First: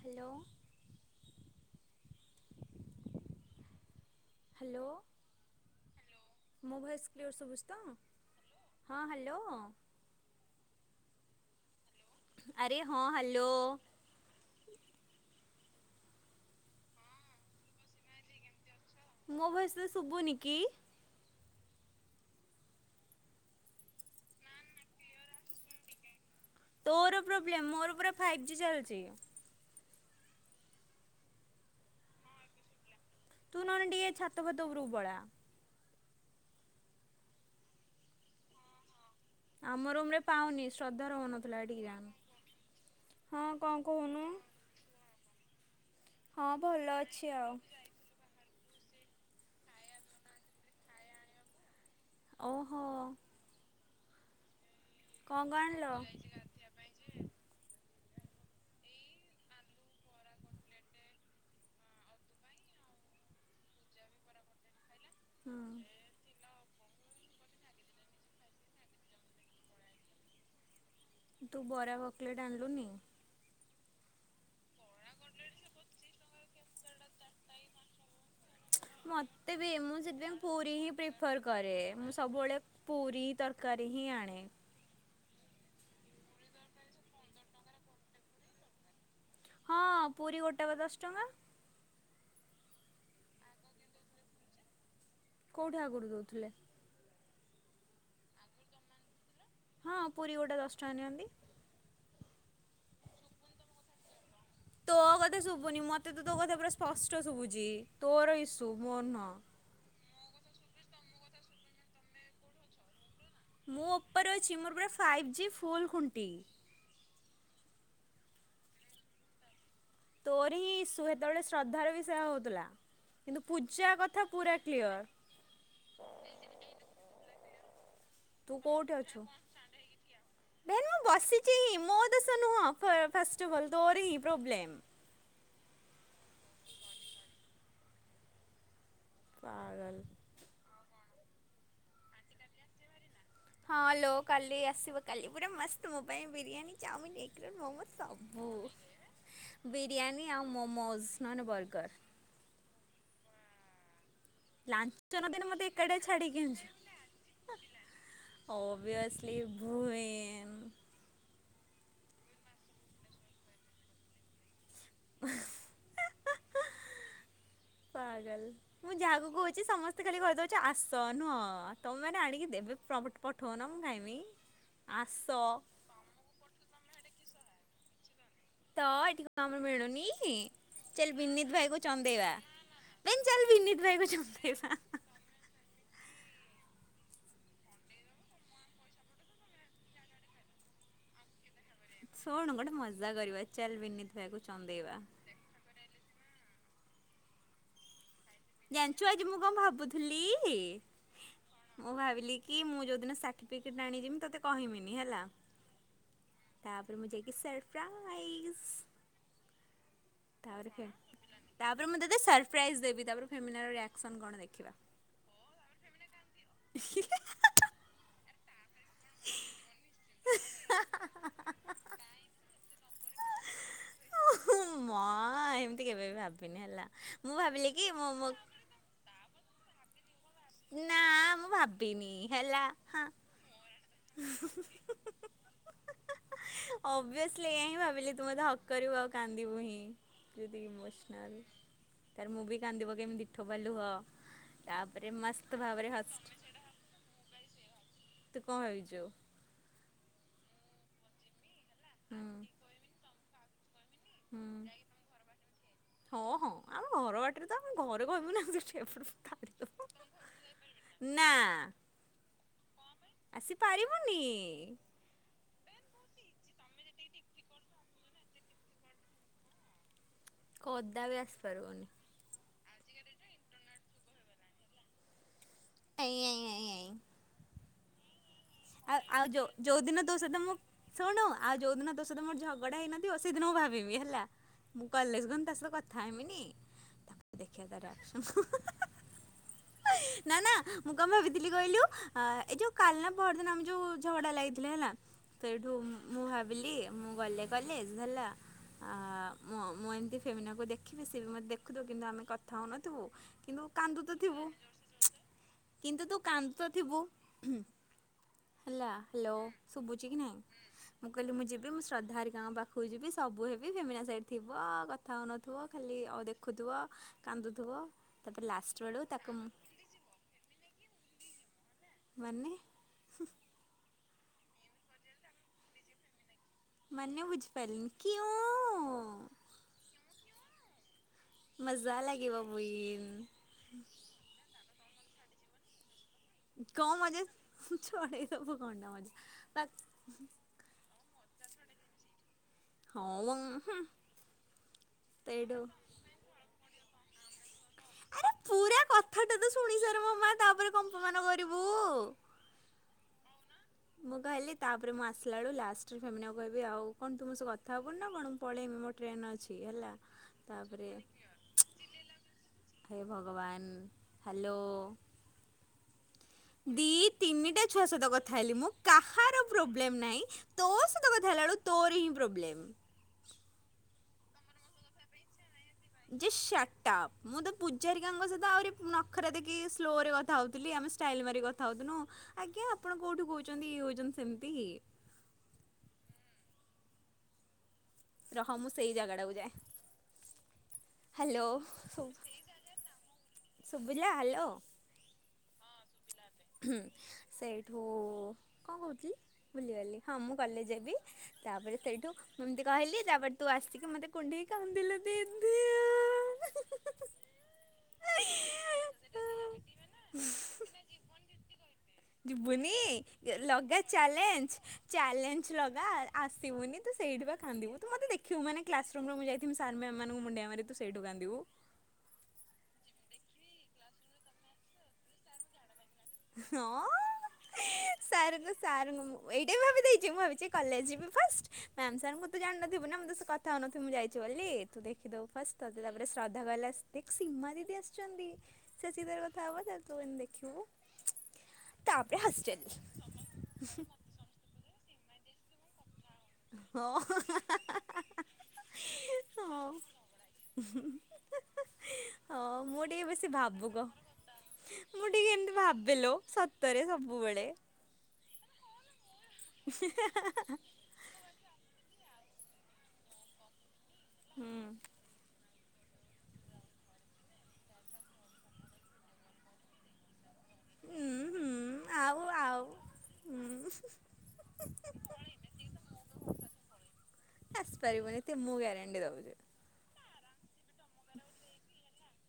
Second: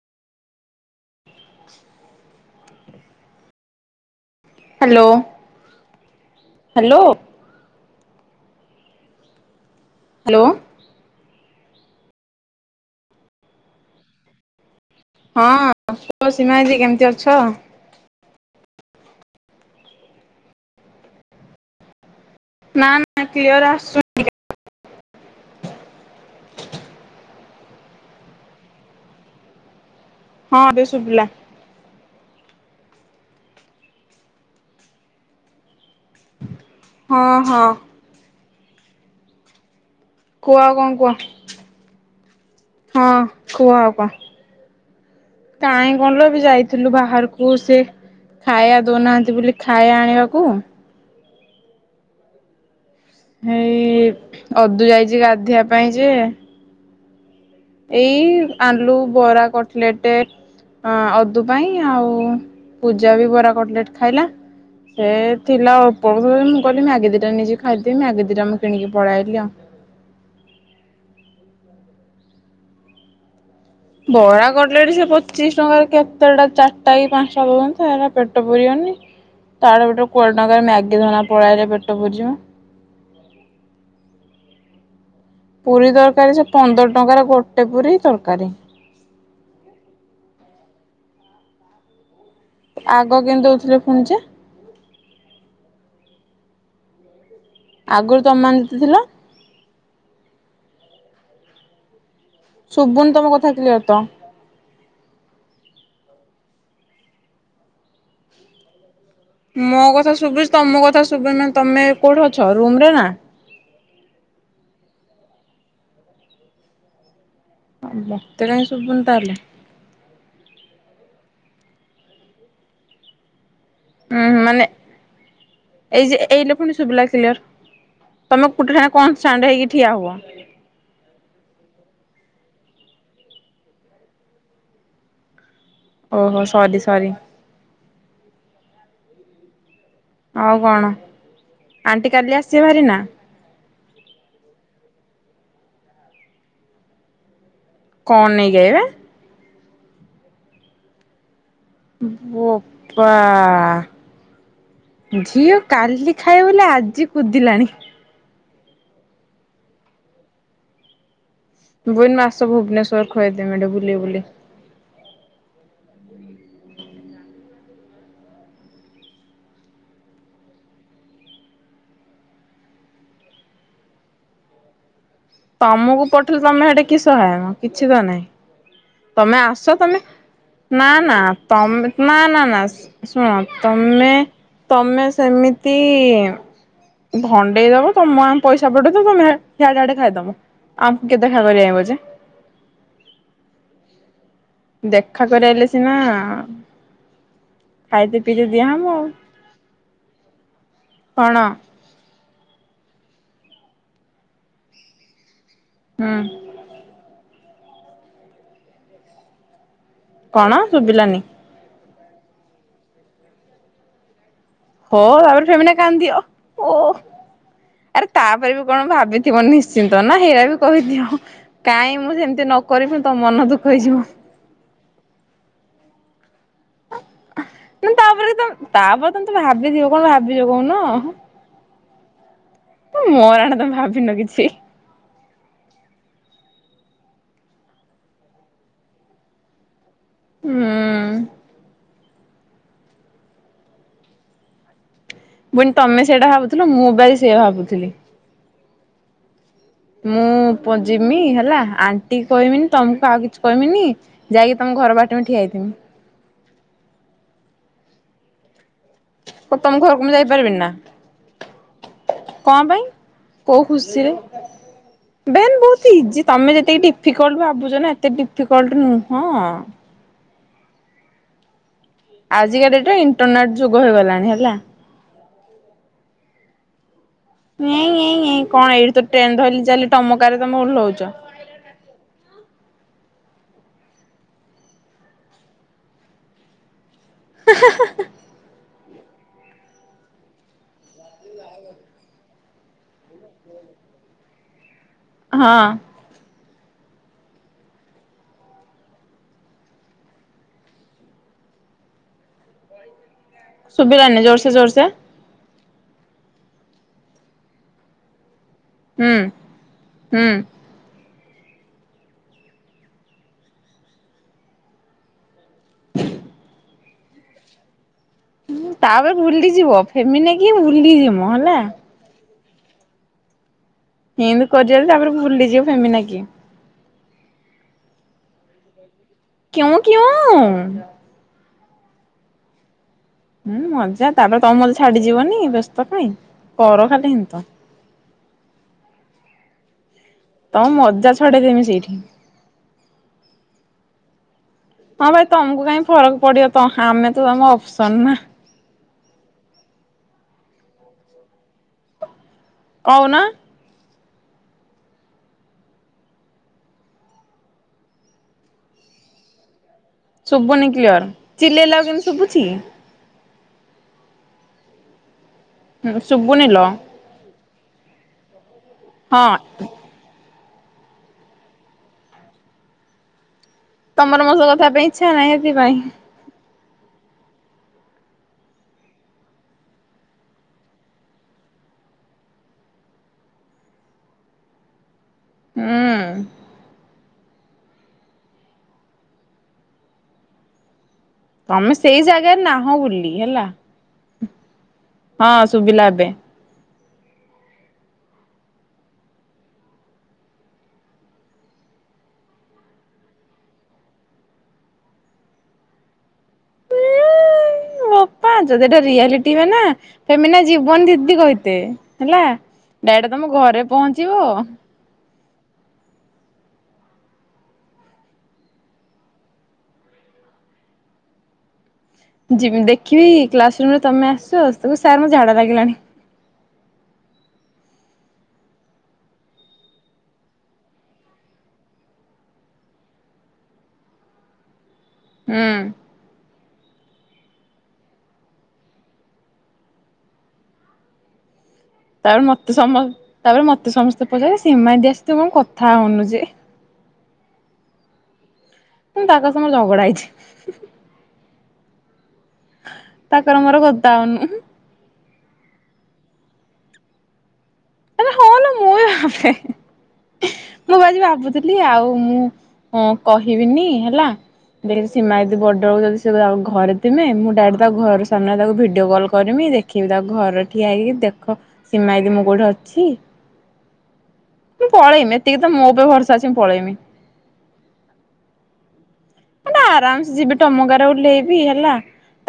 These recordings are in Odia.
ହ୍ୟାଲୋ। ହ୍ୟାଲୋ। ମୋ ହ୍ୟାଲୋ ଭଏସ୍ କ୍ଲିୟର୍ ଶୁଭୁଚି ତ ହଁ ହ୍ୟାଲୋ। ହ୍ୟାଲୋ। ଆରେ ହଁ ହ୍ୟାଲୋ। ହଁ ତୁଳସୀମାଦି କେମିତି ଅଛ? ମୋ ଭଏସ୍ ରେ ଶୁଭୁନି କି? ନା, ନା କ୍ଲିଅର ଆସୁନି ତୋର ପ୍ରୋବ୍ଲେମ ମୋର ପୁରା ଫାଇଭ୍ ଜି ଚାଲିଚି। ହଁ ଏବେ ଶୁବିଲା। ତୁ ନହେ ଟିକେ ଛାତ ଫାତ ଉପରୁ ପଳା। ହଁ, ହଁ‌ ଆମ ରୁମ ରେ କୁହ ପାଉନି ଆଉ କଣ ଶ୍ରଦ୍ଧା କୁହ ରହୁନଥିଲା ଏଠିକି ଯାମ ହଁ କଣ କହୁନୁ। କାହିଁ କଣ ଲ ବି ହଁ ଭଲ ଯାଇଥିଲୁ ଅଛି ଆଉ। ବାହାରକୁ ସେ ଖାଇବା ଦଉନାହାନ୍ତି ବୋଲି ଖାଇବା ଆଣିବାକୁ। ଓହୋ। ହେଇ ଅଦୁ ଯାଇଚି କଣ କଣ ଗାଧୋଇଆ ଆଣିଲ? ପାଇଁ ଯେ। ଏଇ ଆଲୁ ବରା କଟଲେଟେ୍। ହଁ ଅଦୁ ପାଇଁ ଆଉ ପୂଜା ବି ବରା କଟଲେଟ୍ ଖାଇଲା। ସେ ହୁଁ ଥିଲା [inaudible] ମୁଁ କହିଲି ମ୍ୟାଗି ଦିଇଟା ଖାଇଦେବି ମ୍ୟାଗି ଦିଇଟା ମୁଁ କିଣିକି ପଳାଇଲି ଆଉ। ତୁ ବରା ହକଲେଟ ଆଲୁନି। ବରା ଗଡ। ଲେଡ଼ି ସେ ପଚିଶ ଟଙ୍କା କେତେଟା ଚାରିଟା କି ପାଞ୍ଚଟା ହୁଅନ୍ତା ହେରା ପେଟ ପୁରିବନି। ମୋତେ ବି ତାର ମୁଁ ପଟରୁ କୋଡିଏ ସେଥିପାଇଁ ଟଙ୍କାର ପୁରୀ ହିଁ ମ୍ୟାଗି ଧନା ପ୍ରିଫର୍ ପଳେଇଲେ କରେ ପେଟ ମୁଁ ପୁଜିବ। ସବୁବେଳେ ପୁରୀ ତରକାରୀ ହିଁ ଆଣେ। ପୁରୀ ତରକାରୀ ସେ ପନ୍ଦର ଟଙ୍କାର ଗୋଟେ ପୁରୀ ତରକାରୀ। ହଁ ପୁରୀ ଗୋଟେବା ଦଶ ଟଙ୍କା। ଆଗ କେମିତି ଦଉଥିଲେ ଫୁଣି ଯେ। କୋଉଠି ଆଗରୁ ଦଉଥୁଲେ। ଆଗରୁ ତମ ମାନେ [unintelligible] ଥିଲ। ହଁ ପୁରୀ ଗୋଟା ଦଶଟଙ୍କା ନିଅନ୍ତି। ଶୁଭୁନି ତମ କଥା କ୍ଳିଅର ତ। ତୋଅ କଥା ଶୁଭୁନି ମୋତେ ତ ତୋ କଥା ପୁରା ସ୍ପଷ୍ଟ ଶୁଭୁଚି ତୋର ଇସ୍ୟୁ ମୋର ନୁହଁ। ମୋ କଥା ଶୁଭୁଚି ତମ କଥା ଶୁବେନା ତମେ କୋଉଠି ଅଛ ରୁମ ରେ ନା। ମୋ ଉପରେ ଅଛି ମୋର ପୁରା ଫାଇଭ୍ ଜି ଫୁଲ ଖୁଣ୍ଟି। [unintelligible] ଶୁଭୁନି ତାହେଲେ। ତୋର ହିଁ ଇସୁ ହେତେବେଳେ ଶ୍ରଦ୍ଧାର ବି ସେୟା ହଉଥିଲା କିନ୍ତୁ ପୂଜା କଥା ଉଁ ପୁରା ମାନେ କ୍ଲିଅର। ଏଇ ଯେ ଏଇ ଲ ଦେଖୁନୁ ଶୁବିଲା କ୍ଳିଅର ତମେ ତୁ [unintelligible] କଣଷ୍ଟାଣ୍ଡ ହେଇକି ଠିଆ ହୁଅ। ଦେନ ମୁଁ ବସିଚି ମୋ ଦୋଶ ନୁହଁ ଫା ଫାଷ୍ଟଲ୍ ତୋର ପ୍ରୋବ୍ଲେମ। ଓହୋ ସରି ସରି। ପାଗଲ। ଆଉ କଣ ଆଣ୍ଟି କାଲି ଆସିବେ ଭାରି ନା। ହଁ ଲୋ କାଲି ଆସିବ କାଲି ପୁରା ମସ୍ତ ମୋ ପାଇଁ ବିରିୟାନୀ ଚାଓମିନ ଏକ ରୋଲ ମୋମୋ। କଣ ନେଇକି ଆଇବେ? ସବୁ ବିରିୟାନୀ ଆଉ ମୋମୋଜ ନହେଲେ ବର୍ଗର। ବୋପା। ଲାଞ୍ଚ ହୁଁ ନଦେଲେ ଝିଅ ମୋତେ ଏକାଟିଆ କାଲି ଖାଇବ ବୋଲି ଆଜି କୁଦିଲାଣି। ଅବିଅସ୍ଲି ଭୁଏନ୍। ଭୁଏନ ମାସକୁ ଭୁବନେଶ୍ୱର ଖୁଆଇଦେବି ବୁଲେଇ ବୁଲେଇ। ପାଗଲ। ମୁଁ ଯାହାକୁ କହୁଚି ସମସ୍ତେ ଖାଲି କହିଦଉଚ ଆସ ନୁହଁ ତମେ ମାନେ ଆଣିକି ଦେବେ ପ୍ରବେଟ ପଠୋଉନ ମୁଁ ଖାଇମି ଆସ। ତମକୁ ପଠିଲେ ତମେ ଏଠି କିସ ଖାଇବ କିଛି ତ ନାହିଁ। ତ ଏଠି ତମେ କଣ ଆମର ଆସ ତମେ ମିଳୁନି। ନା ଚାଲ ନା ବିନୀତ ଭାଇ ତମ କୁ ନା ଚନ୍ଦେଇବା। ନା ନା ବେନ୍ ଶୁଣ ଚାଲ ବିନୀତ ଭାଇ କୁ ତମେ ଚନ୍ଦେଇବା। ତମେ ସେମି ତି ଭଣ୍ଡେଇଦବ ତମ ଆମ ପଇସା ପଠେଇ ଦବ ଆମେ ହିଆଡେ ଆଡେ ଖାଇଦମୁ। ଆମ କେବେ ଖା ପାରିବା ଯେ ଶୁଣୁ ଗୋଟେ ମଜା କରିବା ଚାଲ ବିିନିତି ଦ୍ଭାଇକୁ ଚନ୍ଦେଇବା। ଆଗରେ ଆଇଲେ ସିନା। ଖାଇଦେ ପିଇଦେ ଜି ଜାଣିଛୁ ଆଜି ମୁଁ କଣ ଭାବୁଥୁଲି। କଣ? ମୁଁ ଭାବିଲି କି ମୁଁ ଯୋଉଦିନ ସାର୍ଟିଫିକେଟ ଆଣିଯିବି ତୋତେ କହମିନି ହେଲା। ହୁଁ। ତାପରେ ମୁ ଜାଇ କି ସରର୍ପ୍ରାଇଜ୍ କଣ ତାପରେ ଶୁଭିଲାନି। ତାପରେ ମୁଁ ତୋତେ ସରପ୍ରାଇଜ୍ ଦେବି ତାପରେ ଫେମିଲାର ରିଆକ୍ସନ୍ କଣ ଦେଖିବା। ହଁ ତାପରେ ଫେମିନା କାନ୍ଦିବ ଓ ଆରେ ତାପରେ ବି କଣ ଭାବି ବିଥିବ ନିଶ୍ଚିନ୍ତ ନା ହିଇଆ ବି କହିଦିଅ କାଇଁ ମୁଁ ସେମତି ନ କରିବି ତୋ ମନ ଦୁଃଖ ହେଇଯିବ। ହୁଁ, ମା ଏମିତି କେବେ ବି ଭାବିନି ହେଲା ମୁଁ ଭାବିଲି କି ମୁଁ ମୋ ତାପରେତ ତାପରେ ତମେ ତ ଭାବିଥିବ କଣ ଭାବିଛ କହୁନ ବିିନି ହେଲା ହଁ। ମୋର ରାଣ ତମେ ଭାବିନ କିଛି [unintelligible] [unintelligible] ଅଭିଅସଲି ଏହା ହିଁ ଭାବିଲି ତୁ ମତେ ହକ୍ କରିବୁ ଆଉ କାନ୍ଦିବୁ ହିଁ ଯଦି ହୁଁ। ଇମୋସନାଲ୍ ତାପରେ ମୁଁ ବି କାନ୍ଦିପକେଇବି ଦି ଠପା ଲୁହ ତାପରେ ମୁଁ ଆସି ପୁଣି ତମେ ସେଇଟା ଭାବୁଥିଲ ମୁଁ ବାଇ ସେୟା ଭାବୁଥିଲି ତୁ କଣ ଭାବୁଛୁ? ମୁଁ ଜିମି ହେଲା ଆଣ୍ଟି ହୁଁ। କହିବିନି ତମକୁ ଆଉ କିଛି କହିବିନି ହୁଁ। ଯାଇକି ତମ ଘର ବାଟେ ମୁଁ ଠିଆ ହେଇଥିମି। ହଁ, ହଁ ଆମେ ଘର ବାଟରେ ତ ଆମେ ଘରେ କହିବୁ ନା ଏମିତିଠିଆ ହେଇ ପଡ଼ିବୁ ହଉ ତମ ଘରକୁ ମୁଁ ଯାଇପାରିବିନି ନା ନା କଣ ପାଇଁ? କୋଉ ଖୁସିରେ? ଆସିପାରିବୁନି ବେହେନ୍ ବହୁତ ଇଜି ତମେ ଯେତିକି ଡିଫିକଲଟ ଭାବୁଛ ନା ଏତେ ଡିଫିକଲଟ ନୁହଁ। କଦା ବି ଆସିପାରିବନି। ଆଜିକା ଡେଟ ରେ ଇଣ୍ଟରନେଟ ଯୁଗ ହେଇଗଲାଣି ହେଲା। ଏଇଁ ଏଇଁ ଏଇଁ ଏଇଁ। ଏଇଁ ଏଇଁ ଏଇଁ କଣ ଏଇଠି ଆଉ ତ ଆଉ ଟ୍ରେନ ଯୋଉ ଧରିଲି ଯୋଉ ଚାଲିଲି ଦିନ ତୋ ତମ ସହିତ କାରରେ ମୁଁ ତମେ ଓହ୍ଲଉଛ। ଶୁଣୁ ଆଉ ଯୋଉ ଦିନ ତୋ ସହିତ ମୋର ଝଗଡା ହେଇନଥିବ ସେଦିନ ମୁଁ ଭାବିବି ହେଲା ମୁଁ କଲେଜ ଗନେ ତା ସହିତ କଥା ହେମିନି ତାପରେ ଦେଖିବା ତାର ଆକ୍ସନ [unintelligible] [unintelligible] ନା ନା ମୁ କ ଭାବିଥିଲି କହିଲୁ ଅ ଏ ଯେଉ କାଲି ନା ପହରଦିନ ଆମେ ଯୋଉ ଝଗଡା ଲାଗିଥିଲେ ହେଲା ହଁ ସେଇଠୁ ମୁଁ ଭାବିଲି ମୁଁ ଗଲେ କଲେଜ ହେଲା ଆ ମୁଁ ଏମିତି ଫେମିନାକୁ ଦେଖିବି ସେି ବି ମତେ ଦେଖୁଥୁବ କିନ୍ତୁ ଆମେ କଥା ହଉନଥିବୁ କିନ୍ତୁ କାନ୍ଦୁ ତ ଶୁଭିଲାନି ଥିବେ ଜୋରସେ ଜୋରସେ କିନ୍ତୁ ତୁ କାନ୍ଦୁ ତ ଥିବୁ ହେଲା ହୁଁ ହାଲୋ ସୁଭୁଚିକି ହୁଁ। ନାହିଁ? ମୁଁ କହିଲି ମୁଁ ଯିବି ମୁଁ ଶ୍ରଦ୍ଧାହାରୀଙ୍କ ପାଖକୁ ଯିବି ସବୁ ହେବି ଫମିନା ସେଇଠି ଥିବ କଥା ହଉ ନଥିବ ଖାଲି ଆଉ ଦେଖୁଥିବ କାନ୍ଦୁଥିବ ତାପରେ ଲାଷ୍ଟ ବେଳକୁ ତାପରେ ତାକୁ ଭୁଲି ଯିବ ଫେମିନା କିଏ ଭୂଲି ଯିବ ହେଲା ମାନେ [unintelligible] ଏମତି କରିବାରୁ ତାପରେ ଭୁଲିଯିବୁ ଫେମିନା କିଏ। ମାନେ ବୁଝିପାରିଲିନି କ୍ୟୁଁ? କିୟୁଁ କିୟୁଁ। ମଜା ଲାଗିବ ବୁଇନ୍। ହୁଁ, ମଜା ତାପରେ ତମ ମଜା ଛାଡିଯିବନି ବ୍ୟସ୍ତ କାଇଁକି। କଣ ମଜା ଛଡେଇଦେବ କଣ ଟା ମଜା ତା ତମ ମଜା ଛଡେଇଦେମି ସେଇଠି। ହୋଉ ହୁଁ। ହଁ ଭାଇ ସେଇଠୁ ତମକୁ କାହିଁ ଫରକ୍ ପଡିବ ତ ଆମେ ତ ତମ ଅପସନ ନା। ଆରେ ପୁରା କଥାଟା ତ ଶୁଣି ସାର ମୋ ମା ତାପରେ କମ୍ପମାନ କରିବୁ। କହୁନ? ମୁଁ କହିଲି ତାପରେ ମୁଁ ଆସିଲା ବେଳୁ ଲଷ୍ଟରେ ସୋମିୟା କୁ କହିବି ଆଉ କଣ ତୁ ମୋ ସହ କଥା ହୋବୁନି ନା କଣ ପଳେଇବି ମୋ ଟ୍ରେନ୍ ଅଛି ହେଲା। ଶୁବୁନି ତାପରେ କ୍ଲିଅର ଚିଲେଇଲା ବେଳକୁ କେମିତି ଶୁଭୁଚି। ହେ ଭଗବାନ ହ୍ୟାଲୋ। ଶୁବୁନି ଲୋ। ଦି ତିନିଟା ଛୁଆ ସହିତ କଥା ହେଲି ମୁଁ ହଁ। ବ୍ଲେମ୍ ନାହିଁ ତୋ ସହିତ କଥା ହେଲା ବେଳକୁ ତୋର ହିଁ ପ୍ରୋବ୍ଲେମ୍। ତମର ମୋ ସହିତ କଥା ହେବା ପାଇଁ ଇଚ୍ଛା ନାହିଁ ସେଥିପାଇଁ। ଜଷ୍ଟ ସଟାଆପ୍ ମୁଁ ତ ପୂଜାରିକାଙ୍କ ସହିତ ଆହୁରି ନଖରା ଦେଖେଇକି ସ୍ଲୋ ରେ କଥା ହୋଉଥିଲି ଆମେ ଷ୍ଟାଇଲ ମାରିକି କଥା ହୋଉଥୁନ ଆଜ୍ଞା ଆପଣ କେଉଁଠୁ କହୁଛନ୍ତି ଇଏ ଜୋଉଚନ୍ତି ସେମିତି ହୁଁ। ରହ ମୁଁ ସେଇ ଜାଗାଟାକୁ ଯାଏ। ହ୍ୟାଲୋ ତମେ ସେଇ ଜାଗାରେ ନାହଁ ବୋଲି ହେଲା ଶୁଭିଲା ହଁ ଶୁଭିଲା ଏବେ। ହୁଁ ସେଇଠୁ କଣ କହୁଥିଲି ଭୁଲିଗଲି ହଁ ମୁଁ କଲେଜ ଯିବି ତାପରେ ସେଇଠୁ ଏମତି କହିଲି ତାପରେ ତୁ ଆସିକି ମତେ କୁଢେଇକି କାନ୍ଦିଲୁ ଦିଦି ବୋପା ଯେବେଠାରୁ ରିଆଲିଟି ହୁଏନା ଫେମିନା ଜିବନି ଦିଦି କହିଥିବେ। ଯିବୁନି ଲଗା ଚ୍ୟାଲେଞ୍ଜ ଚ୍ୟାଲେଞ୍ଜ ଲଗା ଆସିବୁନି ତୁ ସେଇଠି ବା କାନ୍ଦିବୁ ତୁ ମତେ ଦେଖିବୁ ମାନେ କ୍ଲାସ୍‌ ମୁଁ ଯାଇଥିବି ସାର୍ ମ୍ୟାମ୍ ମାନଙ୍କୁ ମୁଣ୍ଡଆ ମାରିବି ତୁ ସେଇଠୁ କାନ୍ଦିବୁ। ଯିବି ଦେଖିବି କ୍ଲାସରୁୁମ୍ ରେ ତମେ ଆସିଚ ସେଠୁ କହିବି ସାର୍ ମୋତେ ଝାଡ଼ା ଲାଗିଲାଣି। ହଁଁ। ସାର୍ ଙ୍କୁ ସାର୍ ଙ୍କୁ ମୁଁ ଏଇଟା ବି ଭାବି ଦେଇଚି ମୁଁ ଆଜି କଲେଜ ବି ଫାଷ୍ଟ। ମ୍ୟାମ ସାର୍ ଙ୍କୁ ତୁ ଜାଣିନଥିବୁ ନା ମୁଁ ତୋ ସହିତ କଥା ହଉନଥିବି ମୁଁ ଯାଇଛି ବୋଲି ତୁ ଦେଖିଦୋବୁ ହୁଁ। ଫାଷ୍ଟ ଗୋଟେ ଶ୍ରଦ୍ଧା [unintelligible] ସୀମା ଦିଦି ଆସିଛନ୍ତି ସେ ସିଧା କଥା ହବ ତ ତୁ ଏଇନେ ଦେଖିବୁ ତାପରେ ମତେ ସମସ ତାପରେ ମତେ ସମସ୍ତେ ପଚାରିବେ ସୀମା ଦେଇ ସଇତ କଣ କଥା ହୋଉନୁ ଯେ ହଁ ତାଙ୍କ ସହ ମୋର ଝଗଡା ହେଇଛି ହଁ ମୁଁ ଟିକେ ବେଶୀ ତାଙ୍କର ମୋର ଭାବୁକ କଥା ହଉନୁ ମୁଁ ଟିକେ ଏମତି ଭାବେଲୋ ସତରେ ସବୁବେଳେ ଆଲୋ ହଁ ଲୋ ମୁଁ ବି ଭାବେ ମୁଁ ଆଜି ଭାବୁଥିଲି ଆଉ ମୁଁ କହିବିନି ହେଲା ହୁଁ ସୀମା ଏଦି ବର୍ଡର ସିଲା ଘରେ ଥମେ ମୁଁ ଡାଇରେ ତା ଘର ସାମ୍ନାରେ ତାକୁ ଭିଡିଓ କଲ୍ କରିମି ଦେଖ ଦେଖିବି ତାକୁ ଘର ଠିଆ ହେଇକି ହୁଁ ଦେଖ ହୁଁ ସିମାଦି ଆଉ ମୋ ଆଉ ଛି ହୁଁ ମୁଁ ପଳେଇମି ଏତିକି ତ ମୁଁବେ ଭରସା ଅଛି ମୁଁ ପଳେଇମି। ଆସି ପାରିବୁନି ତ ମୁଁ ଗ୍ୟାରେଣ୍ଟି ଦୋଉଚି। ମାନେ ଆରାମସେ ଯିବି ଟମକାରାରେ ଓଲ୍ଲେଇବି ହେଲା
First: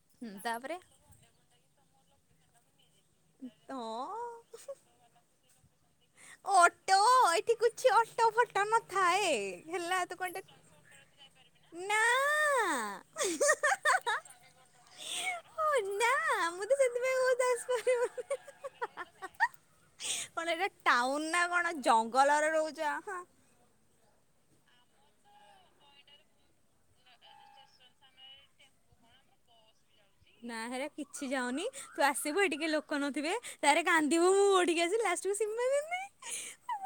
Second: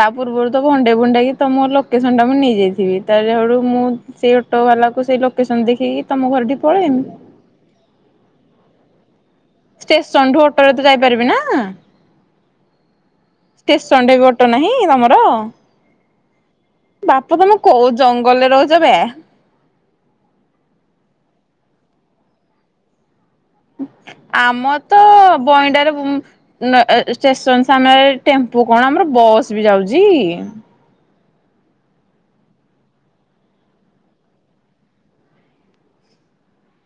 ତା ହୁଁ ପୂର୍ବରୁ ତ ତାପରେ ଭଣ୍ଡେଇ ଭଣ୍ଡେଇକି ତ ମୋ ଲୋକେସନ୍ଟା ମୁଁ ନେଇଯାଇଥିବି ତାହେଳୁ ମୁଁ ସେଇ ହଁ ଅଟୋବାଲାକୁ ସେଇ ଲୋକେସନ୍ ଦେଖିକି ତମ ଘରଟି ଅଟୋ ପଳେଇମି। ଏଠି କିଛି ଅଟା ଫଟା ନଥାଏ। ହେଲା ତ ଷ୍ଟେସନଠୁ କଣଟା ଅଟୋରେ ତ ଯାଇପାରିବି ନା ନାଁ। ଷ୍ଟେସନରେ ବି ଅଟୋ ନାହିଁ ତମର? ଓ ନା ମୁଁ ତ ସେଥିପାଇଁ ବାପ କହୁଚି ତମେ କୋଉ ଆସିପାରିବନି ଜଙ୍ଗଲରେ ରହୁଛ ହା ବେ ହା। କଣ ଏଟା ଟାଉନ ନା କଣ ଜଙ୍ଗଲରେ ରହୁଛ। ଆମ ତ ବଇଣ୍ଡାରେ ଷ୍ଟେସନ ସାମ୍ନା ରେ ଟେମ୍ପୁ କଣ ଆମର ବସ୍ ବି ଯାଉଚି। ନା ହେରା କିଛି ଯାଉନି ତୁ ଆସିବୁ ଏଠି କେହି ଲୋକ ନଥିବେ ତାପରେ କାନ୍ଦିବୁ ମୋ ଠିକି ଆସିବୁ ଲାଷ୍ଟକୁ ସିମମି। ହ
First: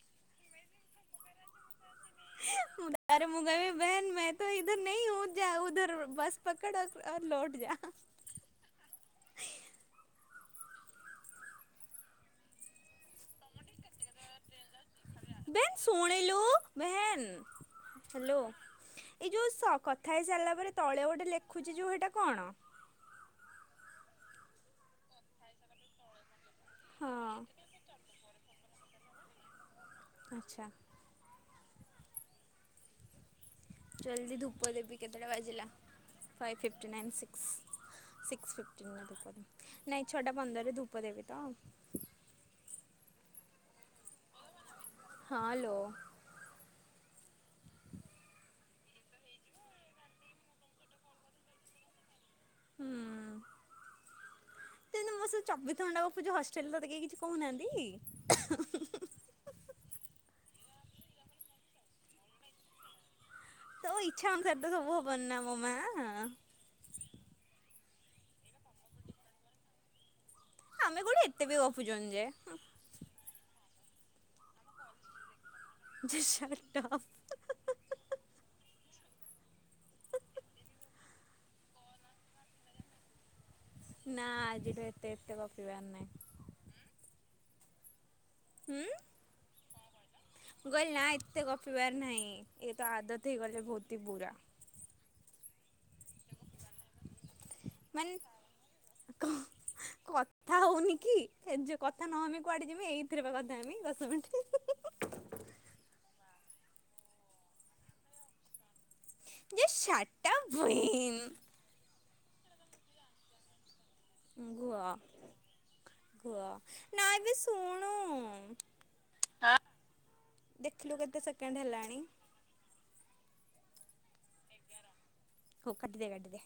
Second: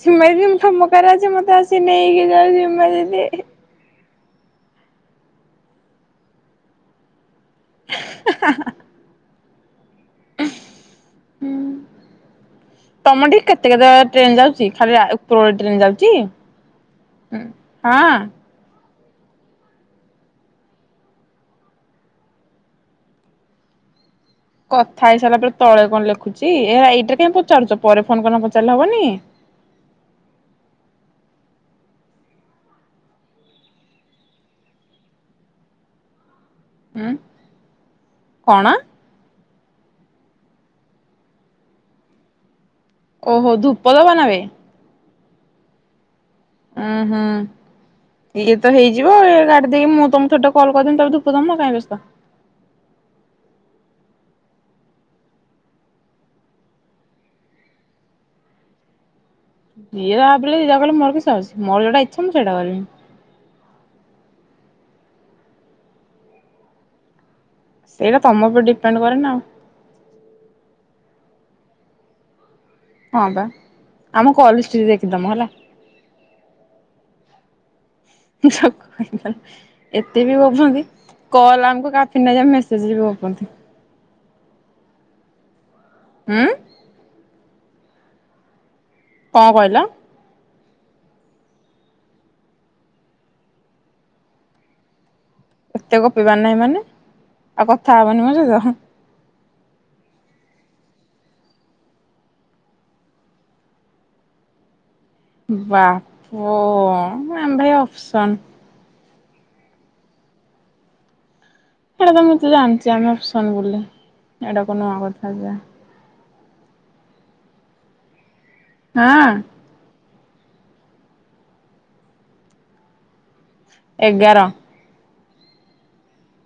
ସିମେଇଦି ମୁଁ ଟମକାରେ ଅଛି ମତେ ଆସି ନେଇକିଯାଆ। ତାପରେ ମୁଁ କହିବି ବେହେନେ ମେ ତ ଇଧର ନେହିଁ ହୁଁ ଯା ଉଧର ବସ ପକଡ ଅର ଲୋଟ ଯା। ହା ହା ହା। ହୁଁ। ତମଠି କେତେ କେତେ ଟ୍ରେନ୍ ଯାଉଚି ଖାଲି ଉପରବେଳି ବେନ୍ ଟ୍ରେନ ଯାଉଚି। ଶୁଣିଲୁ ବେହେନ୍ ହଁ। ହ୍ୟାଲୋ ଏଇ ଯୋଉ କଥା ହେଇସାରିଲା ପରେ ତଳେ ଗୋଟେ ଲେଖୁଛି ଯୋଉ ହେଟା କଣ। କଥା ହେଇସାରିଲା ପରେ ତଳେ କଣ ଲେଖୁଛି ଏହା ହଁ ଏଇଟାରେ କାହିଁ ପଚାରୁଛ ପରେ ଫୋନ କରିକିନା ପଚାରିଲେ ହବନି। ଆଚ୍ଛା। ଜଲ୍ଦି ଧୂପ ଦେବି କେତେଟା ବାଜିଲା ଫାଇ ଫିପିଟି। ଫିଫଟି ଉଁ ନାଇନ୍ ସିକ୍ସ୍ ସିକ୍ସ କଣ ଫିଫ୍ଟନାଇନ୍। ନାଇଁ ଛଟା ପନ୍ଦରରେ ଧୂପ ଦେବି ତ ଓହୋ ଧୂପ ଦବନାବେ। ହଁ ଲୋ। ହଁ ହଁ। ଇଏ ତ ହେଇଯିବ ଏ କାଟି ଦେଇକି ମୁଁ ତମକୁ ଛୋଟ କଲ କରିଦେବି ତମେ ଧୂପ ଦବ କାଇଁ ବ୍ୟସ୍ତ। ହୁଁ। ତମେତ ମୋ ସହ ଚବିଶ ଘଣ୍ଟା ଗପୁଚ ହଷ୍ଟେଲରେ ତତେ କେହି କିଛି କହୁନାହାନ୍ତିକି। ଯିଏ ଯାହା ଭାବିଲେ ଯିଏ ଯାହା କହିଲେ ମୋର କିଛି ଯାଏଆସେ ମୋର ଯୋଉଟା ଇଛା ମୁଁ ସେଇଟା କରିବି। ହ ଇଚ୍ଛା ଅନୁସାରେ ତ ସବୁ ହବନ ନା ମୋ ମା। ଏଇଟା ତମ ଉପରେ ଡିପେଣ୍ଡ କରେନା ଆଉ। ଆମେ କୋଉଠେ ଏତେ ବି ଗପୁଚନ୍ତି ଯେ। ହଁ ବା ଆମ କଲହିଷ୍ଟ୍ରି ଦେଖିଦମ ହେଲା। ଜଷ୍ଟଷ୍ଟାପ। [unintelligible] ଏତେ ବି ଗପୁଚନ୍ତି କଲ୍ ଆମକୁ କାଫି ନାଇ ଯେ ମେସେଜରେ ବି ଗପନ୍ତୁ। ନା ଆଜିଠୁ ଏତେ ଏତେ ଗପିବାର ନାହିଁ। ହୁଁ। ହୁଁ। କଣ କହିଲ। ମୁଁ କହିଲି ନା ଏତେ ଗପିବାର ନାହିଁ ଏତ ଆଦତ ହେଇଗଲେ ବହୁତ ହି ବୁରା। ଏତେ ଗପିବାର ନାଇଁ ମାନେ ଆଉ କଥା ମାନେ ହବନି ମୋ ସହିତ। [unintelligible] କଥା ହୋଉନି କି ଯେ କଥା ନହମି କୁଆଡେ ଯିମି ଏଇଥିରେ ବା କଥା ହେମି ଦଶ ମିନିଟ୍। ବାପ ଆମେ ଭାଇ ଅପସନ୍। ଜଷ୍ଟ ସାଟାପ ବେହେନ୍। ସେଇଟା ତ ମତେ ଜାଣିଚି ଆମେ ଅପସନ୍ ବୋଲି। ହଁ ଏଇଟା ଗୁହ କଣ ନୂଆ କଥା ଯେ କୁହ ନାଇ ବେ ଶୁଣୁ। ହଁ। ଦେଖିଲୁ କେତେ ସେକେଣ୍ଡ ହେଲାଣି? ଏଗାର। ଏଗାର ହଉ କାଟିଦେ କାଟିଦେ।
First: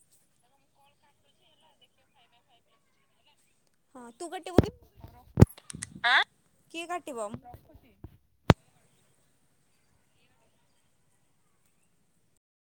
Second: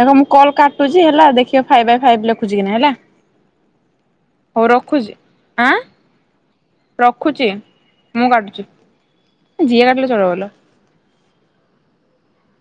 ଦେଖ ମୁଁ କଲ୍ କାଟୁଚି ହେଲା ଦେଖିବ ଫାଇଭ୍ ବାଏ ଫାଇଭ୍ ଲେଖୁଚି କି ନାହିଁ। ହେଲା। ହଁ ତୁ କାଟିବୁ ହଉ କି? ରଖୁଛି ଆଁ କିଏ କାଟିବ? ରଖୁଛି ମୁଁ କାଟୁଚି। ଯିଏ କାଟିଲେ ଚଳିବଲୋ।